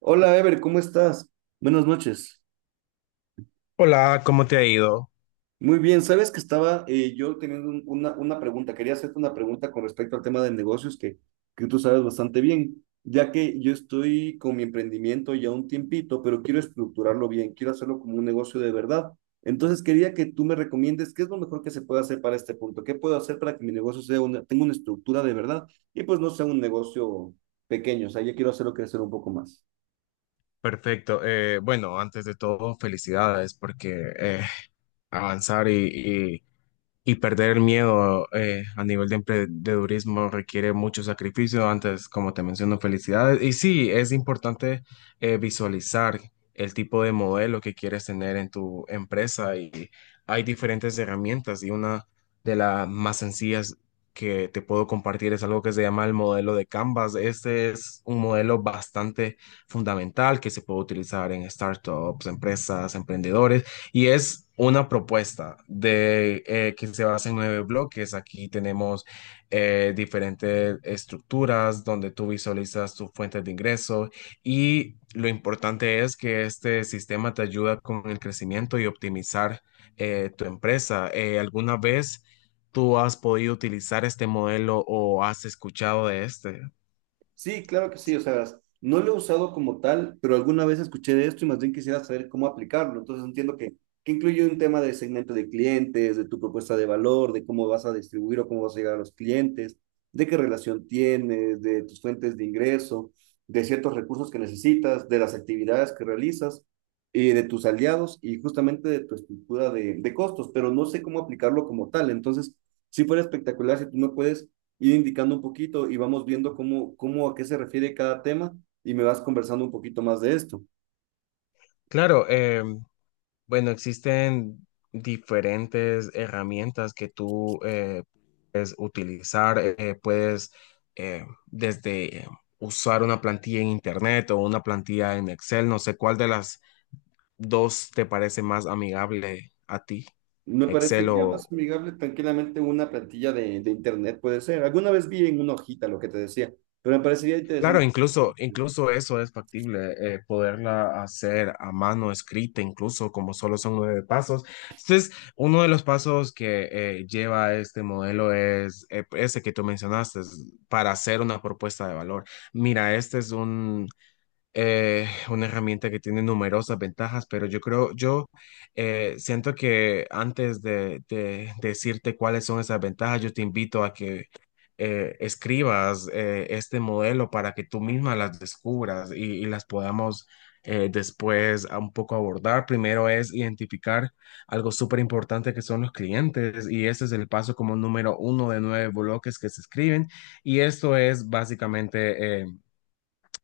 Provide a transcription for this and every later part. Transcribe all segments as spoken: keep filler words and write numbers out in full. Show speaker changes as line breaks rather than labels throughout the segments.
Hola, Ever, ¿cómo estás? Buenas noches.
Hola, ¿cómo te ha ido?
Muy bien, sabes que estaba eh, yo teniendo un- una, una pregunta, quería hacerte una pregunta con respecto al tema de negocios que, que tú sabes bastante bien, ya que yo estoy con mi emprendimiento ya un tiempito, pero quiero estructurarlo bien, quiero hacerlo como un negocio de verdad. Entonces quería que tú me recomiendes qué es lo mejor que se puede hacer para este punto, qué puedo hacer para que mi negocio sea una, tenga una estructura de verdad y pues no sea un negocio pequeño, o sea, yo quiero hacerlo crecer un poco más.
Perfecto. Eh, bueno, antes de todo, felicidades porque eh, avanzar y, Y perder el miedo eh, a nivel de emprendedurismo requiere mucho sacrificio. Antes, como te menciono, felicidades. Y sí, es importante eh, visualizar el tipo de modelo que quieres tener en tu empresa. Y hay diferentes herramientas, y una de las más sencillas que te puedo compartir es algo que se llama el modelo de Canvas. Este es un modelo bastante fundamental que se puede utilizar en startups, empresas, emprendedores. Y es una propuesta de, eh, que se basa en nueve bloques. Aquí tenemos eh, diferentes estructuras donde tú visualizas tus fuentes de ingreso, y lo importante es que este sistema te ayuda con el crecimiento y optimizar eh, tu empresa. Eh, ¿alguna vez tú has podido utilizar este modelo o has escuchado de este?
Sí, claro que sí, o sea, verás, no lo he usado como tal, pero alguna vez escuché de esto y más bien quisiera saber cómo aplicarlo. Entonces entiendo que, que incluye un tema de segmento de clientes, de tu propuesta de valor, de cómo vas a distribuir o cómo vas a llegar a los clientes, de qué relación tienes, de tus fuentes de ingreso, de ciertos recursos que necesitas, de las actividades que realizas, y de tus aliados y justamente de tu estructura de, de costos, pero no sé cómo aplicarlo como tal. Entonces, sí fuera espectacular si tú me puedes ir indicando un poquito y vamos viendo cómo, cómo a qué se refiere cada tema y me vas conversando un poquito más de esto.
Claro. em, Bueno, existen diferentes herramientas que tú eh, puedes utilizar. Eh, puedes, eh, desde eh, usar una plantilla en Internet o una plantilla en Excel. No sé cuál de las dos te parece más amigable a ti,
Me
¿Excel
parecería
o...?
más amigable tranquilamente una plantilla de, de internet, puede ser. Alguna vez vi en una hojita lo que te decía, pero me parecería
Claro,
interesante.
incluso, incluso eso es factible, eh, poderla hacer a mano escrita, incluso como solo son nueve pasos. Entonces, uno de los pasos que eh, lleva este modelo es eh, ese que tú mencionaste, es para hacer una propuesta de valor. Mira, este es un, eh, una herramienta que tiene numerosas ventajas, pero yo creo, yo eh, siento que antes de, de decirte cuáles son esas ventajas, yo te invito a que eh, escribas eh, este modelo para que tú misma las descubras y, y las podamos eh, después a un poco abordar. Primero es identificar algo súper importante que son los clientes, y ese es el paso como número uno de nueve bloques que se escriben, y esto es básicamente... eh,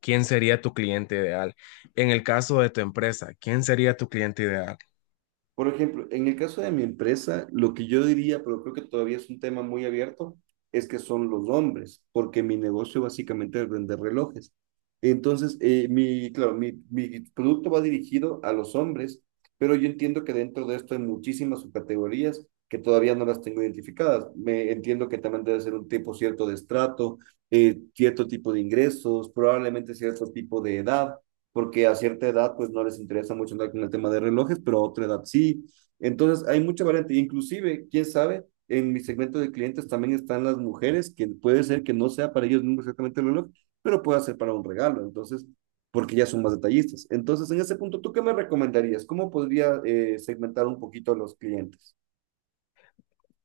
¿quién sería tu cliente ideal? En el caso de tu empresa, ¿quién sería tu cliente ideal?
Por ejemplo, en el caso de mi empresa, lo que yo diría, pero creo que todavía es un tema muy abierto, es que son los hombres, porque mi negocio básicamente es vender relojes. Entonces, eh, mi, claro, mi, mi producto va dirigido a los hombres, pero yo entiendo que dentro de esto hay muchísimas subcategorías que todavía no las tengo identificadas. Me entiendo que también debe ser un tipo cierto de estrato, eh, cierto tipo de ingresos, probablemente cierto tipo de edad porque a cierta edad pues no les interesa mucho andar con el tema de relojes, pero a otra edad sí. Entonces hay mucha variante, inclusive, quién sabe, en mi segmento de clientes también están las mujeres, que puede ser que no sea para ellos mismos exactamente el reloj, pero puede ser para un regalo, entonces, porque ya son más detallistas. Entonces, en ese punto, ¿tú qué me recomendarías? ¿Cómo podría eh, segmentar un poquito a los clientes?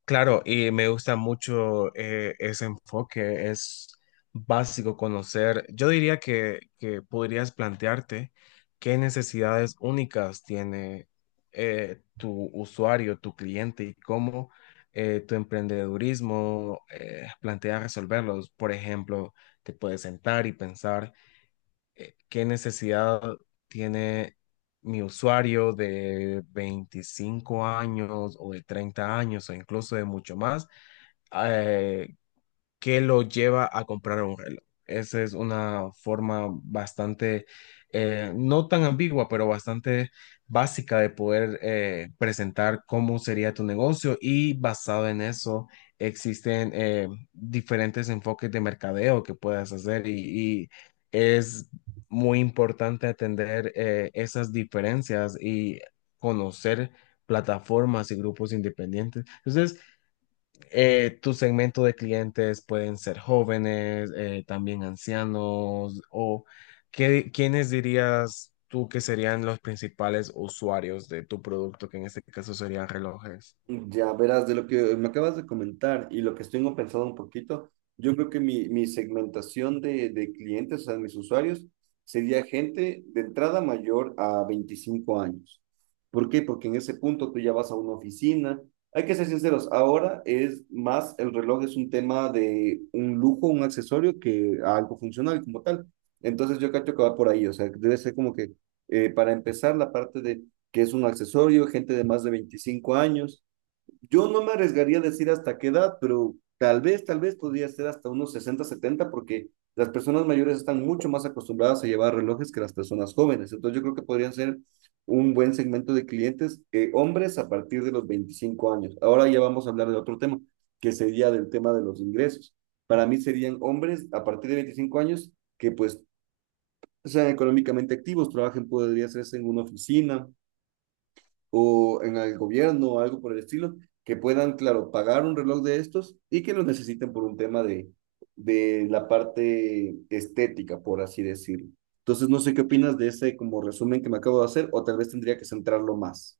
Claro, y me gusta mucho eh, ese enfoque, es básico conocer. Yo diría que, que podrías plantearte qué necesidades únicas tiene eh, tu usuario, tu cliente, y cómo eh, tu emprendedurismo eh, plantea resolverlos. Por ejemplo, te puedes sentar y pensar. Eh, ¿qué necesidad tiene mi usuario de veinticinco años, o de treinta años, o incluso de mucho más? Eh, que lo lleva a comprar un reloj. Esa es una forma bastante, eh, no tan ambigua, pero bastante básica de poder eh, presentar cómo sería tu negocio, y basado en eso existen eh, diferentes enfoques de mercadeo que puedes hacer, y, y es muy importante atender eh, esas diferencias y conocer plataformas y grupos independientes. Entonces, eh, tu segmento de clientes pueden ser jóvenes, eh, también ancianos, o qué, ¿quiénes dirías tú que serían los principales usuarios de tu producto, que en este caso serían relojes?
Ya verás, de lo que me acabas de comentar y lo que tengo pensado un poquito, yo creo que mi, mi segmentación de, de clientes, o sea, mis usuarios, sería gente de entrada mayor a veinticinco años. ¿Por qué? Porque en ese punto tú ya vas a una oficina. Hay que ser sinceros, ahora es más, el reloj es un tema de un lujo, un accesorio que algo funcional como tal. Entonces yo cacho que va por ahí, o sea, debe ser como que eh, para empezar la parte de que es un accesorio, gente de más de veinticinco años. Yo no me arriesgaría a decir hasta qué edad, pero tal vez, tal vez podría ser hasta unos sesenta setenta porque las personas mayores están mucho más acostumbradas a llevar relojes que las personas jóvenes. Entonces yo creo que podrían ser un buen segmento de clientes, eh, hombres a partir de los veinticinco años. Ahora ya vamos a hablar de otro tema, que sería del tema de los ingresos. Para mí serían hombres a partir de veinticinco años que pues sean económicamente activos, trabajen, podría hacerse en una oficina, o en el gobierno o algo por el estilo, que puedan, claro, pagar un reloj de estos y que lo necesiten por un tema de, de la parte estética, por así decirlo. Entonces, no sé qué opinas de ese como resumen que me acabo de hacer, o tal vez tendría que centrarlo más.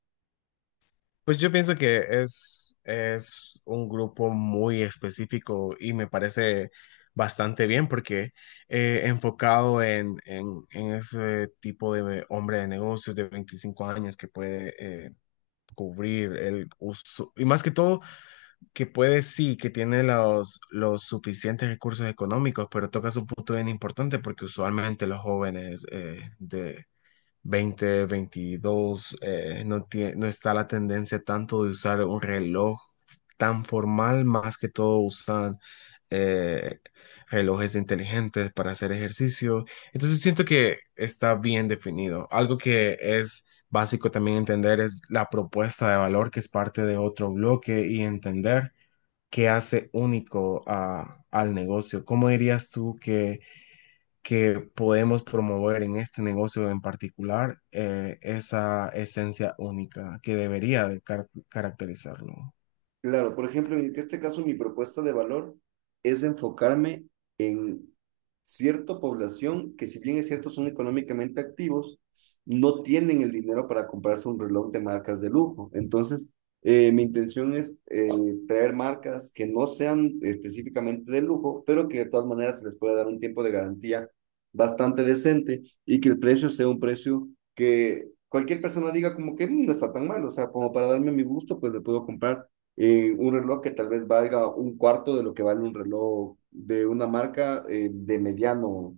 Pues yo pienso que es, es un grupo muy específico, y me parece bastante bien porque eh, enfocado en, en- en ese tipo de hombre de negocios de veinticinco años que puede... eh, cubrir el uso, y más que todo que puede, sí, que tiene los, los suficientes recursos económicos, pero tocas un punto bien importante porque usualmente los jóvenes eh, de veinte veintidós eh, no, tie- no está la tendencia tanto de usar un reloj tan formal, más que todo usan eh, relojes inteligentes para hacer ejercicio. Entonces siento que está bien definido. Algo que es básico también entender es la propuesta de valor, que es parte de otro bloque, y entender que hace único a- al negocio. ¿Cómo dirías tú que, que podemos promover en este negocio en particular eh, esa esencia única que debería de car- caracterizarlo?
Claro, por ejemplo, en este caso mi propuesta de valor es enfocarme en cierta población que si bien es cierto son económicamente activos, no tienen el dinero para comprarse un reloj de marcas de lujo. Entonces, eh, mi intención es eh, traer marcas que no sean específicamente de lujo, pero que de todas maneras se les pueda dar un tiempo de garantía bastante decente y que el precio sea un precio que cualquier persona diga como que "Mm, no está tan mal, o sea, como para darme mi gusto, pues le puedo comprar eh, un reloj que tal vez valga un cuarto de lo que vale un reloj de una marca eh, de mediano,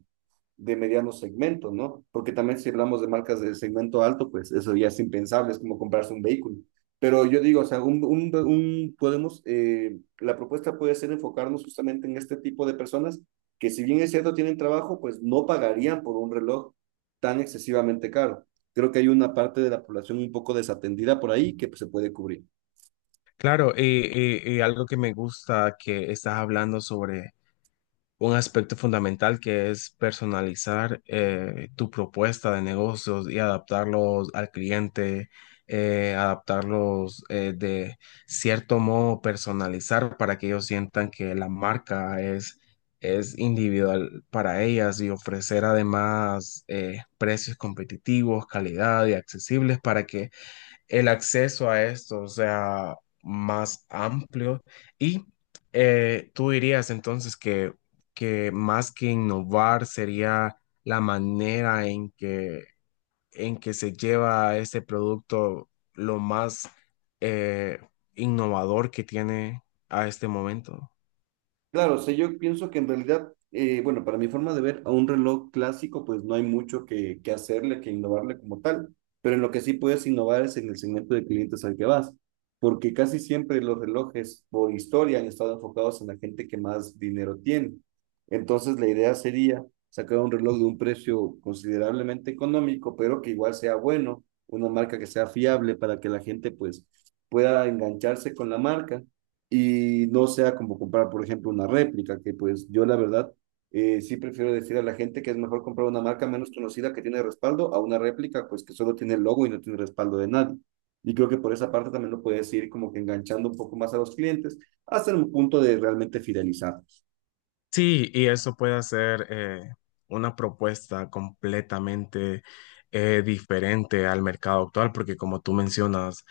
de mediano segmento, ¿no?". Porque también si hablamos de marcas de segmento alto, pues eso ya es impensable, es como comprarse un vehículo. Pero yo digo, o sea, un, un, un- podemos, eh, la propuesta puede ser enfocarnos justamente en este tipo de personas que si bien es cierto tienen trabajo, pues no pagarían por un reloj tan excesivamente caro. Creo que hay una parte de la población un poco desatendida por ahí que pues, se puede cubrir.
Claro, y, y- y algo que me gusta que estás hablando sobre un aspecto fundamental que es personalizar eh, tu propuesta de negocios y adaptarlos al cliente, eh, adaptarlos eh, de cierto modo, personalizar para que ellos sientan que la marca es, es individual para ellas, y ofrecer además eh, precios competitivos, calidad y accesibles para que el acceso a esto sea más amplio, y eh, tú dirías entonces que, que más que innovar sería la manera en que, en que se lleva este producto lo más eh, innovador que tiene a este momento.
Claro, o sea, yo pienso que en realidad, eh, bueno, para mi forma de ver, a un reloj clásico, pues no hay mucho que, que hacerle, que innovarle como tal, pero en lo que sí puedes innovar es en el segmento de clientes al que vas, porque casi siempre los relojes por historia han estado enfocados en la gente que más dinero tiene. Entonces, la idea sería sacar un reloj de un precio considerablemente económico, pero que igual sea bueno, una marca que sea fiable para que la gente pues pueda engancharse con la marca y no sea como comprar, por ejemplo, una réplica, que pues yo la verdad, eh, sí prefiero decir a la gente que es mejor comprar una marca menos conocida que tiene respaldo a una réplica pues que solo tiene el logo y no tiene respaldo de nadie. Y creo que por esa parte también lo puedes ir como que enganchando un poco más a los clientes hasta un punto de realmente fidelizarlos.
Sí, y eso puede hacer eh, una propuesta completamente eh, diferente al mercado actual, porque como tú mencionas,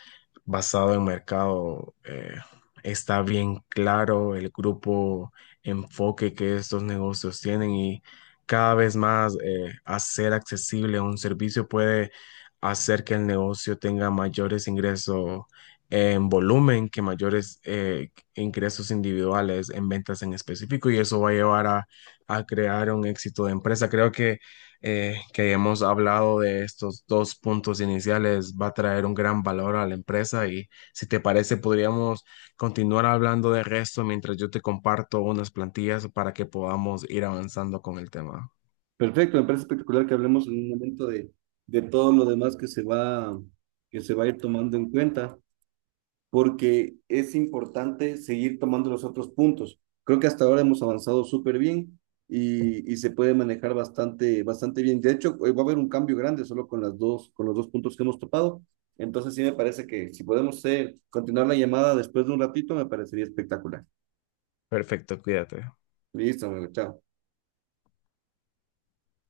basado en mercado, eh, está bien claro el grupo enfoque que estos negocios tienen, y cada vez más eh, hacer accesible un servicio puede hacer que el negocio tenga mayores ingresos en volumen, que mayores, eh, ingresos individuales en ventas en específico, y eso va a llevar a, a crear un éxito de empresa. Creo que, eh, que hemos hablado de estos dos puntos iniciales, va a traer un gran valor a la empresa, y si te parece podríamos continuar hablando de resto mientras yo te comparto unas plantillas para que podamos ir avanzando con el tema.
Perfecto, me parece espectacular que hablemos en un momento de, de todo lo demás que se va, que se va a ir tomando en cuenta, porque es importante seguir tomando los otros puntos. Creo que hasta ahora hemos avanzado súper bien y, y, se puede manejar bastante, bastante bien. De hecho, eh, va a haber un cambio grande solo con, las dos, con los dos puntos que hemos topado. Entonces sí me parece que si podemos ser, continuar la llamada después de un ratito, me parecería espectacular.
Perfecto, cuídate.
Listo, amigo, chao.